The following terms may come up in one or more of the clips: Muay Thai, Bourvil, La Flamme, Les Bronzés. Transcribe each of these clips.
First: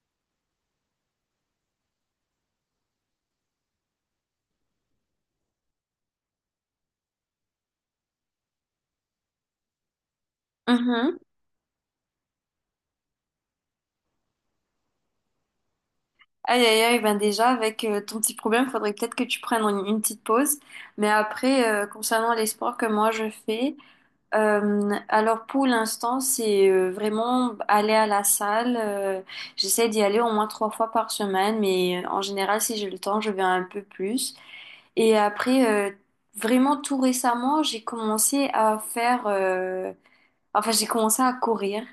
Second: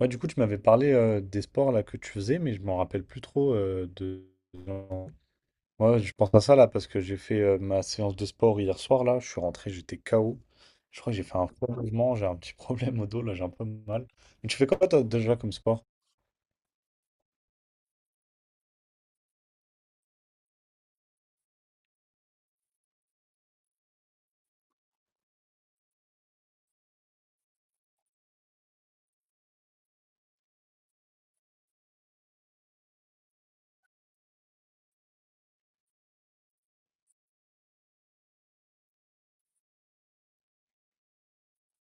Ouais, du coup, tu m'avais parlé des sports là que tu faisais, mais je m'en rappelle plus trop de. Moi, je pense à ça là parce que j'ai fait ma séance de sport hier soir là. Je suis rentré, j'étais KO. Je crois que Mhm. j'ai fait un faux mouvement, j'ai un petit problème au dos là, j'ai un peu mal. Mais tu fais quoi toi déjà comme sport? Aïe aïe aïe, ben déjà avec ton petit problème, faudrait peut-être que tu prennes une petite pause. Mais après, concernant les sports que moi je fais, alors pour l'instant, c'est vraiment aller à la salle. J'essaie d'y aller au moins 3 fois par semaine, mais en général, si j'ai le temps, je vais un peu plus. Et après, vraiment tout récemment, j'ai commencé à courir.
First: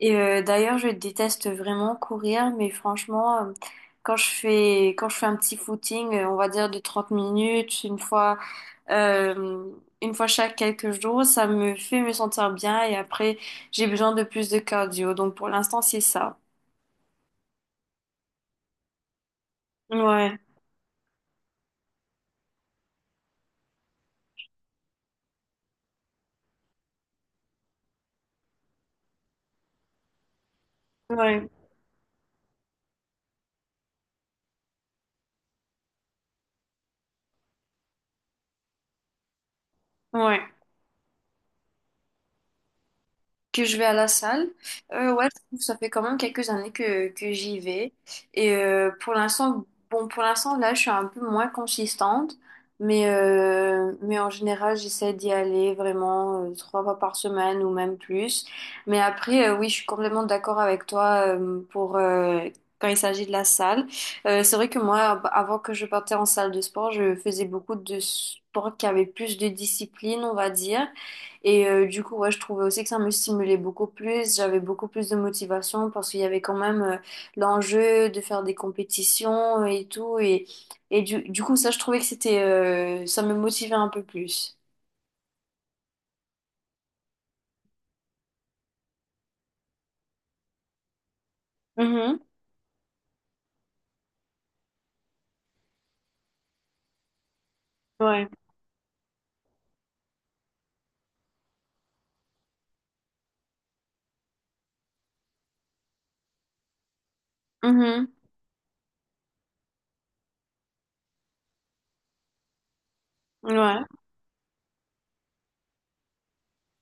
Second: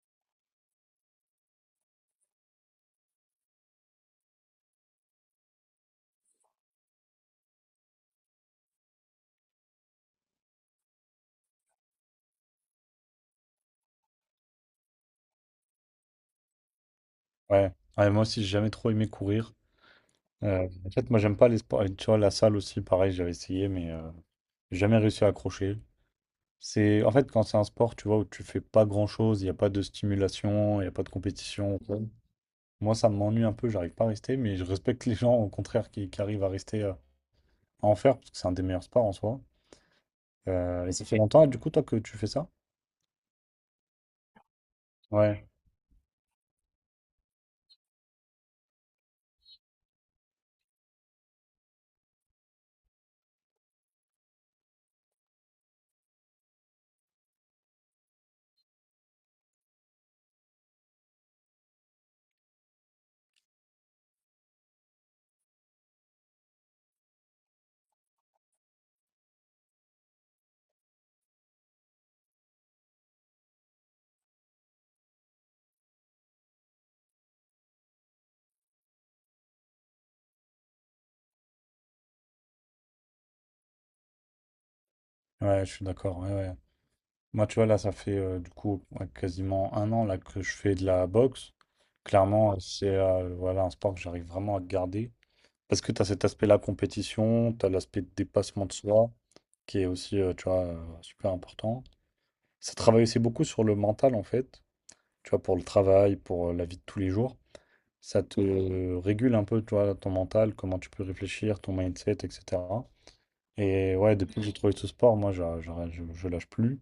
Et d'ailleurs, je déteste vraiment courir, mais franchement, quand je fais un petit footing, on va dire de 30 minutes, euh, une fois chaque quelques jours, ça me fait me sentir bien. Et après, j'ai besoin de plus de cardio. Donc, pour l'instant, c'est ça. Ouais. Ouais, moi aussi, j'ai jamais trop aimé courir. Ouais, En fait, moi, j'aime pas les sports. Et tu vois, la salle aussi, pareil, j'avais essayé, mais j'ai jamais réussi à accrocher. C'est en fait quand c'est un sport, tu vois, où tu fais pas grand-chose, il n'y a pas de stimulation, il n'y a pas de ouais, compétition. Ouais. Moi, ça m'ennuie un peu, j'arrive pas à rester, mais je respecte les gens, au contraire, qui arrivent à rester, à en faire, parce que c'est un des meilleurs sports en soi. ouais. Et ça fait longtemps, du coup, toi, que tu fais ça? Que je vais à la salle. Ouais, je Ouais. trouve que ça fait quand même quelques années que j'y vais. Et pour l'instant, bon, pour l'instant, là, je suis un peu moins consistante, mais en général, j'essaie d'y aller vraiment 3 fois par semaine ou même plus. Mais après, oui, je suis complètement d'accord avec toi quand il s'agit de la salle. C'est vrai que moi, avant que je partais en salle de sport, je faisais beaucoup de sports qui avaient plus de discipline, on va dire. Et du coup, ouais, je trouvais aussi que ça me stimulait beaucoup plus. J'avais beaucoup plus de motivation parce qu'il y avait quand même l'enjeu de faire des compétitions et tout. Et, du coup, ça, je trouvais que c'était, ça me motivait un peu plus. Ouais, je suis d'accord. Ouais, ouais. Moi, tu vois, là, ça fait du coup ouais, quasiment un an là, que je fais de la boxe. Mhm. Clairement, c'est, voilà, un sport que j'arrive vraiment à garder. Parce que tu as cet aspect-là, compétition, tu as l'aspect de Ouais. dépassement de soi, qui est aussi, tu vois, super important. Ça travaille aussi beaucoup sur le mental, en fait, tu vois, pour le travail, pour la vie de tous les jours. Mhm. Ça te régule un peu, toi, ton mental, comment tu peux réfléchir, ton mindset, etc. Ouais. Et ouais, depuis que j'ai trouvé ce sport, moi, je lâche plus.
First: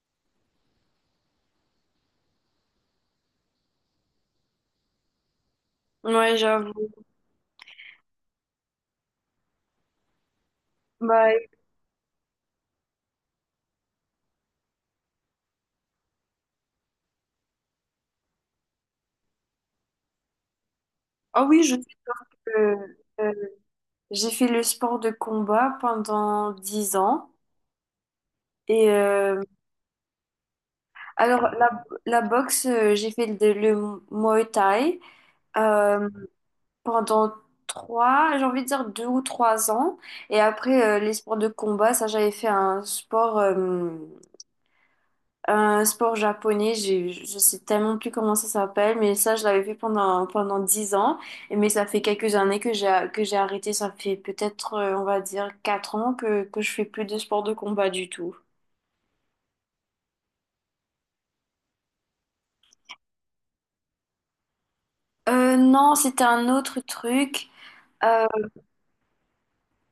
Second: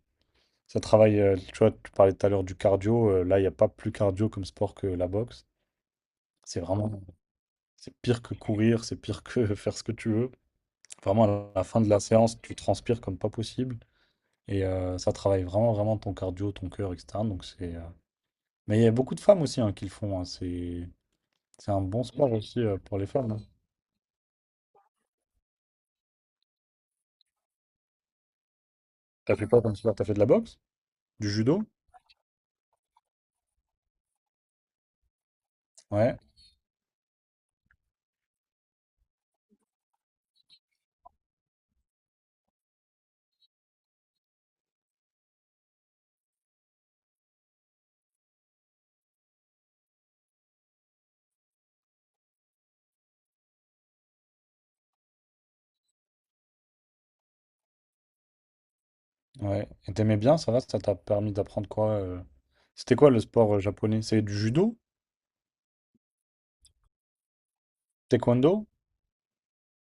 Ça travaille, tu vois, tu parlais tout à l'heure du cardio. Là, il n'y a pas plus cardio comme sport que la boxe. Ouais, C'est j'avoue. vraiment, c'est pire que courir, c'est pire que faire ce que tu veux. Vraiment, Bah, à la fin de la séance, tu transpires comme pas possible. Et ça travaille vraiment, vraiment ton cardio, ton cœur, etc. Donc c'est, mais il y a beaucoup de femmes aussi, hein, qui le font. Hein, C'est ah oui, c'est je sais un bon sport que aussi pour les euh, femmes, hein. j'ai fait le sport de combat pendant 10 ans. Et T'as fait quoi comme sport? T'as fait de la boxe? Du alors, judo? La boxe, le Muay Thai. Ouais, Pendant trois, j'ai envie de dire 2 ou 3 ans. Et après, les sports de combat, ça, j'avais fait un sport japonais. J'ai, je sais tellement plus comment ça s'appelle, mais ça, je l'avais fait pendant 10 ans. Et, mais ça fait quelques années que j'ai arrêté. Ça fait peut-être, on va dire, 4 ans que je fais plus de sport de combat du tout. ouais. Et t'aimais bien, ça va? Ça t'a permis d'apprendre quoi? C'était quoi le sport japonais? C'est du judo? Non, c'était un autre truc. Euh, Taekwondo?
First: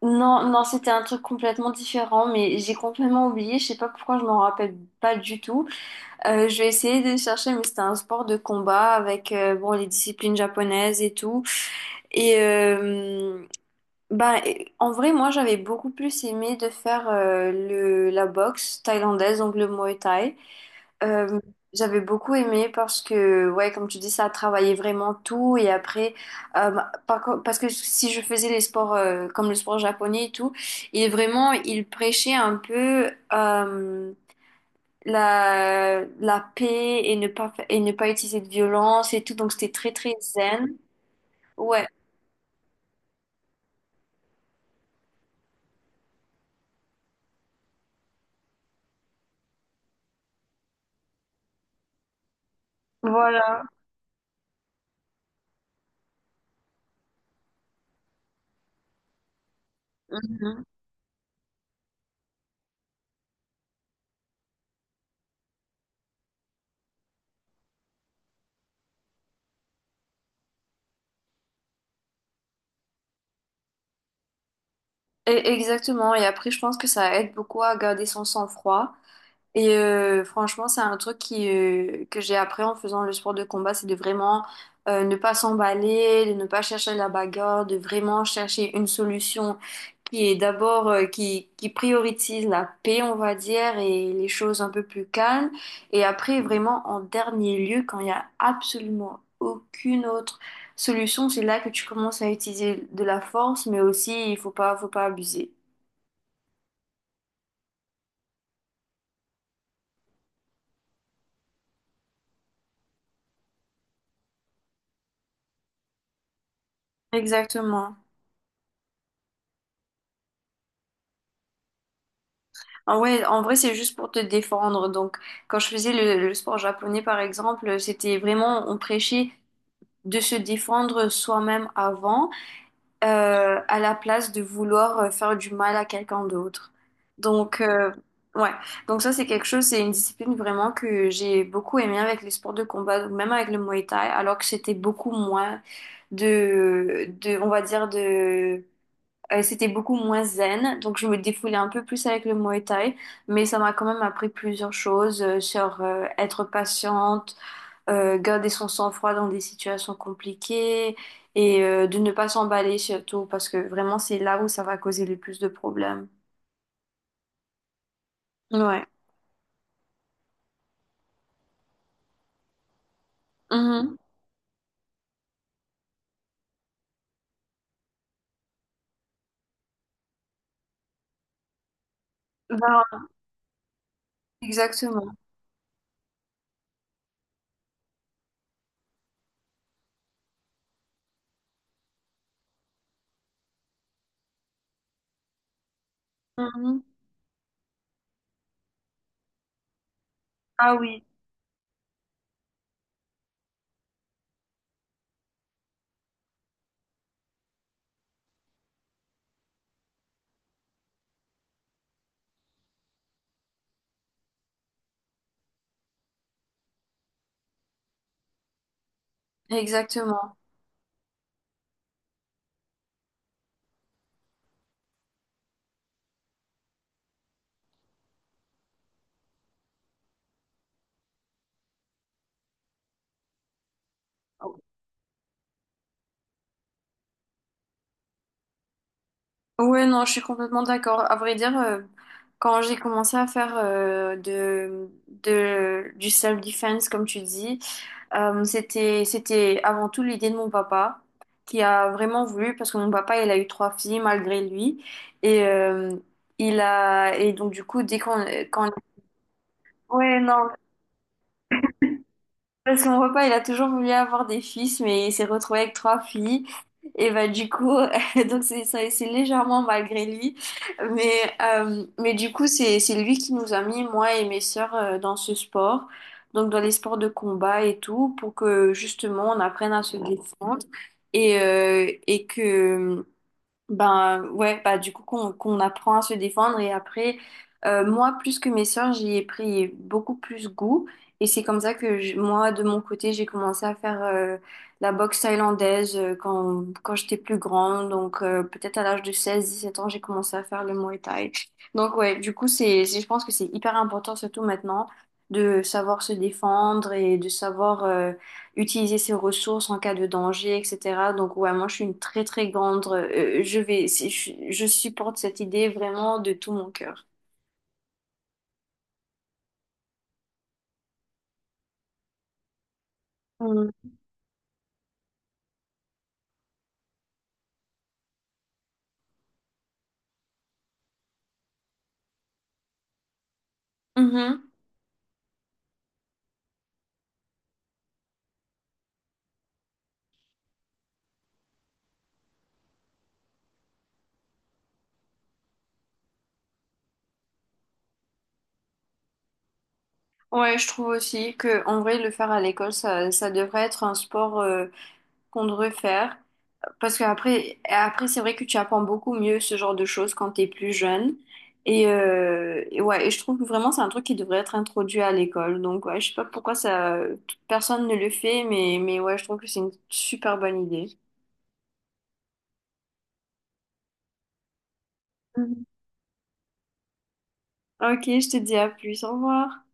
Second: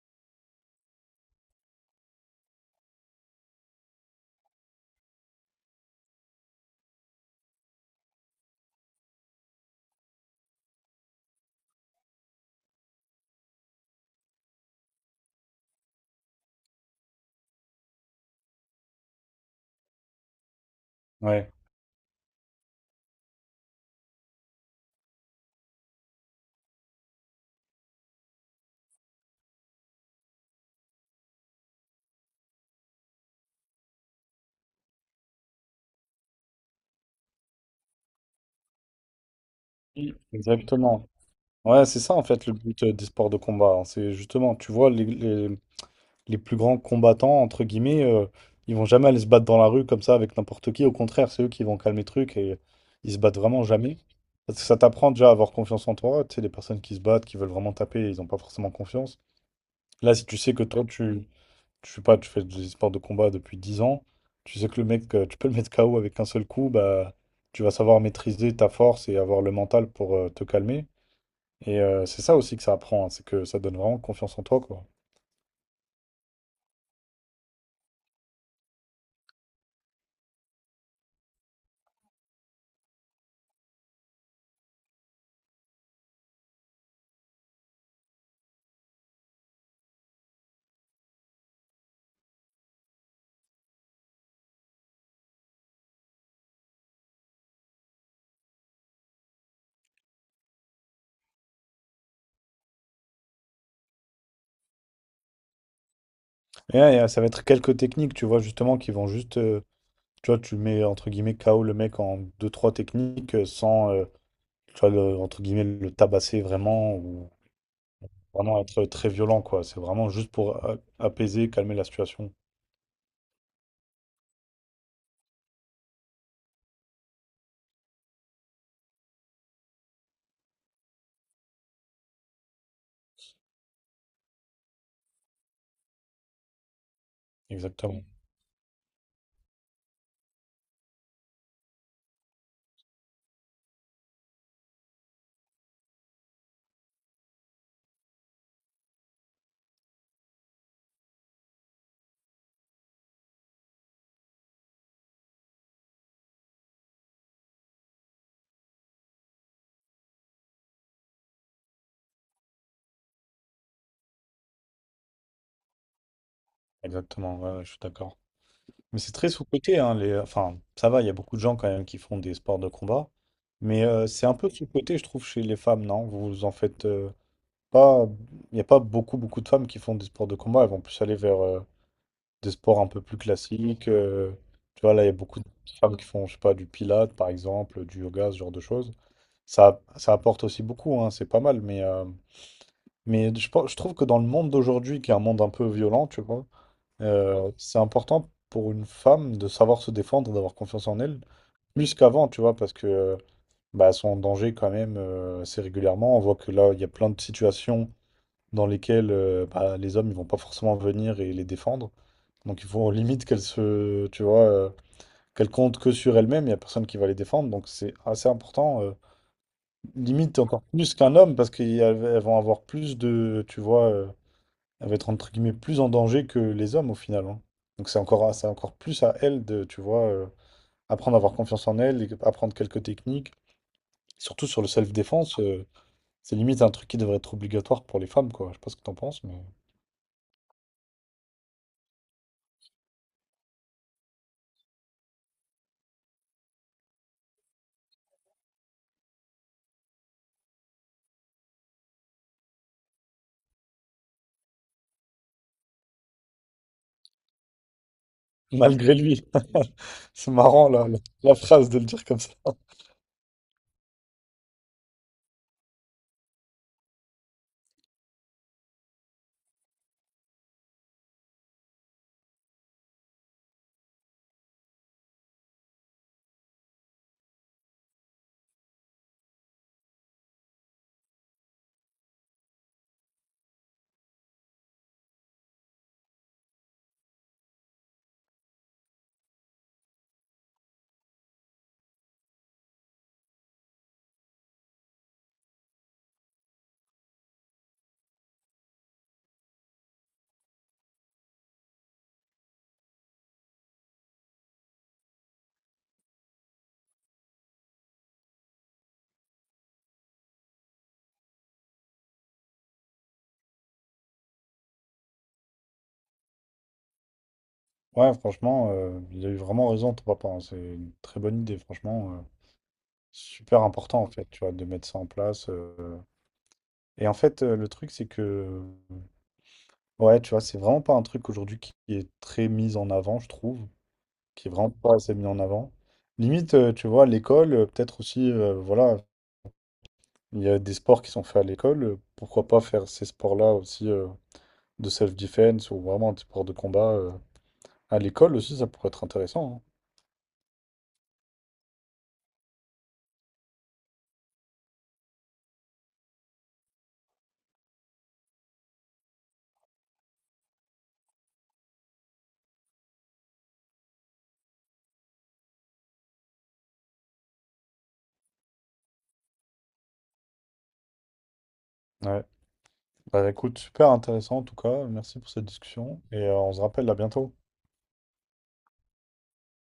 non, non, c'était un truc complètement différent, mais j'ai complètement oublié. Je sais pas pourquoi je m'en rappelle pas du tout. Je vais essayer de chercher, mais c'était un sport de combat avec bon, les disciplines japonaises et tout. Et en vrai, moi, j'avais beaucoup plus aimé de faire la boxe thaïlandaise, donc le Muay Thai. Euh, Ouais. j'avais beaucoup aimé parce que, ouais, comme tu dis, ça travaillait vraiment tout. Et après, bah, parce que si je faisais les sports comme le sport japonais et tout, il vraiment, il prêchait un peu. Euh, la paix et ne pas utiliser de violence et tout. Donc, c'était très, très Oui. zen. Exactement. Ouais, Ouais, c'est ça en fait le but des sports de combat. Hein. C'est justement, tu vois, les plus grands combattants, entre guillemets, ils vont jamais aller se battre dans la rue comme ça avec n'importe qui. Au contraire, c'est eux qui vont calmer le truc et ils se battent vraiment voilà. jamais. Parce que ça t'apprend déjà à avoir confiance en toi. Tu sais, les personnes qui se battent, qui veulent vraiment taper, ils n'ont pas forcément confiance. Là, si tu sais Mhm. que toi, je sais pas, tu fais des sports de combat depuis 10 ans, tu sais que le mec, tu peux le mettre KO avec un seul coup, bah, tu vas savoir maîtriser ta force et avoir le mental pour te calmer. Et c'est ça aussi que ça apprend, hein, c'est que ça donne vraiment confiance en toi, quoi. Et- exactement. Et après, je pense que ça aide beaucoup à garder son sang-froid. Et franchement, c'est un truc que j'ai appris en faisant le sport de combat, c'est de vraiment ne pas s'emballer, de ne pas chercher la bagarre, de vraiment chercher une solution qui est d'abord, qui priorise la paix, on va dire, et les choses un peu plus calmes. Et après, vraiment, en dernier lieu, quand il n'y a absolument aucune autre solution, c'est là que tu commences à utiliser de la force, mais aussi, il faut pas abuser. Et, ouais, ça va être quelques techniques, tu vois, justement, qui vont juste, tu vois, tu mets, entre guillemets, KO le mec en deux trois techniques sans, tu vois, entre guillemets, le tabasser vraiment ou Exactement. vraiment être très violent, quoi. C'est vraiment juste pour apaiser, calmer la situation. Ah ouais, en vrai, c'est juste pour te défendre. Donc, quand je faisais le sport japonais, par exemple, c'était vraiment, on prêchait de se défendre soi-même avant, à la place de vouloir faire du mal à quelqu'un d'autre. Donc, Exactement, ouais. Donc ça, c'est quelque chose, c'est une discipline vraiment que j'ai beaucoup aimé avec les sports de combat, même avec le Muay Thai, alors que c'était beaucoup moins on va dire, de c'était beaucoup moins zen, donc je me défoulais un peu plus avec le Muay Thai, mais ça m'a quand même appris plusieurs choses sur être patiente, garder son sang-froid dans des situations compliquées et de ne pas s'emballer surtout parce que vraiment c'est là où ça va causer le plus de problèmes. exactement, ouais, ouais, je suis d'accord. Ouais. Mais c'est très sous-coté, hein, enfin, ça va, il y a beaucoup de gens quand même qui font des sports de combat, mais Mhm. C'est un peu sous-coté, je trouve, chez les femmes, non? Vous en faites pas, il n'y a pas beaucoup, beaucoup de femmes qui font des sports de combat, elles vont plus aller vers des sports un peu Ben, plus classiques. Tu vois, là, il y a exactement. beaucoup de femmes qui font, je sais pas, du pilates, par exemple, du yoga, ce genre de choses. Ça apporte aussi beaucoup, hein, c'est pas mal, mais je trouve que dans le monde d'aujourd'hui, qui est un monde un peu violent, tu vois, Mhm. C'est important pour une femme de savoir se défendre, d'avoir Ah confiance en oui, elle, plus qu'avant, tu vois, parce que bah, elles sont en danger quand même assez régulièrement. On voit que là, il y a plein de situations dans lesquelles bah, les hommes, ils vont pas forcément venir et les défendre. Donc il faut limite qu'elles se, tu vois, qu'elles comptent que sur elles-mêmes. Il y a personne qui va les défendre, donc c'est assez important. Exactement. Limite encore plus qu'un homme, parce qu'elles vont avoir plus de, tu vois. Elle va être entre guillemets plus en danger que les hommes au final. Hein. Donc c'est encore plus à elle de, tu vois, apprendre à avoir confiance en elle, et apprendre quelques techniques. Surtout sur le self-défense, c'est limite un truc qui devrait être obligatoire pour les femmes, quoi. Je sais pas ce que t'en penses, mais Ouais, non, je suis complètement d'accord. À vrai dire, quand j'ai commencé à faire de, du self-defense, comme tu dis, c'était, c'était avant tout l'idée de mon papa, qui a vraiment voulu, parce que mon papa, il a eu trois filles malgré lui. Et, donc, du coup, dès qu'on... Quand, malgré lui, ouais, c'est non, marrant la, la, la phrase de le dire comme ça. parce que mon papa, il a toujours voulu avoir des fils, mais il s'est retrouvé avec trois filles. Et bah du coup, c'est légèrement malgré lui. Mais, du coup, c'est lui qui nous a mis, moi et mes sœurs, dans ce sport. Donc dans les sports de combat et tout, pour que justement on apprenne à se défendre et que ben ouais, bah du coup qu'on apprend à se défendre et après moi plus que mes sœurs, j'y ai pris beaucoup plus goût et c'est comme ça moi de mon côté, j'ai commencé à faire la boxe thaïlandaise quand j'étais plus grande, donc peut-être à l'âge de 16 17 ans, j'ai commencé à faire le Muay Thai. Donc ouais, du coup je pense que c'est hyper important surtout maintenant de savoir se défendre et de savoir utiliser ses ressources en cas de danger, etc. Donc, ouais, moi, je suis une très, très grande. Je vais, si- je supporte cette idée vraiment de tout mon cœur. Ouais, franchement, il a eu vraiment raison, ton papa. Hein. C'est une très bonne idée, franchement. Super Mm. important en fait, tu vois, de mettre ça en place. Et en fait, le truc, c'est que, ouais, tu vois, c'est vraiment pas un truc aujourd'hui qui est très mis en avant, je trouve, qui Mhm. est vraiment pas assez mis en avant. Limite, tu vois, à l'école, peut-être aussi, voilà, il y a des sports qui sont faits à l'école, pourquoi pas faire ces sports-là aussi de self-defense ou vraiment des sports de combat, à l'école aussi, ça pourrait être intéressant. Ouais, je trouve aussi que en vrai, le faire à l'école, ça devrait être un sport qu'on devrait faire. Parce qu'après, après, c'est vrai que tu apprends beaucoup mieux ce genre de choses quand t'es plus jeune. Et, ouais, et je trouve que vraiment c'est un truc qui devrait être introduit à l'école. Donc ouais, je sais pas pourquoi ça, personne ne le fait, mais ouais, je trouve que c'est une super bonne idée. Hein. Ouais. Bah écoute, super intéressant en tout cas, merci pour cette Mhm. discussion et on se rappelle à bientôt. Ok, je te dis à plus, au revoir.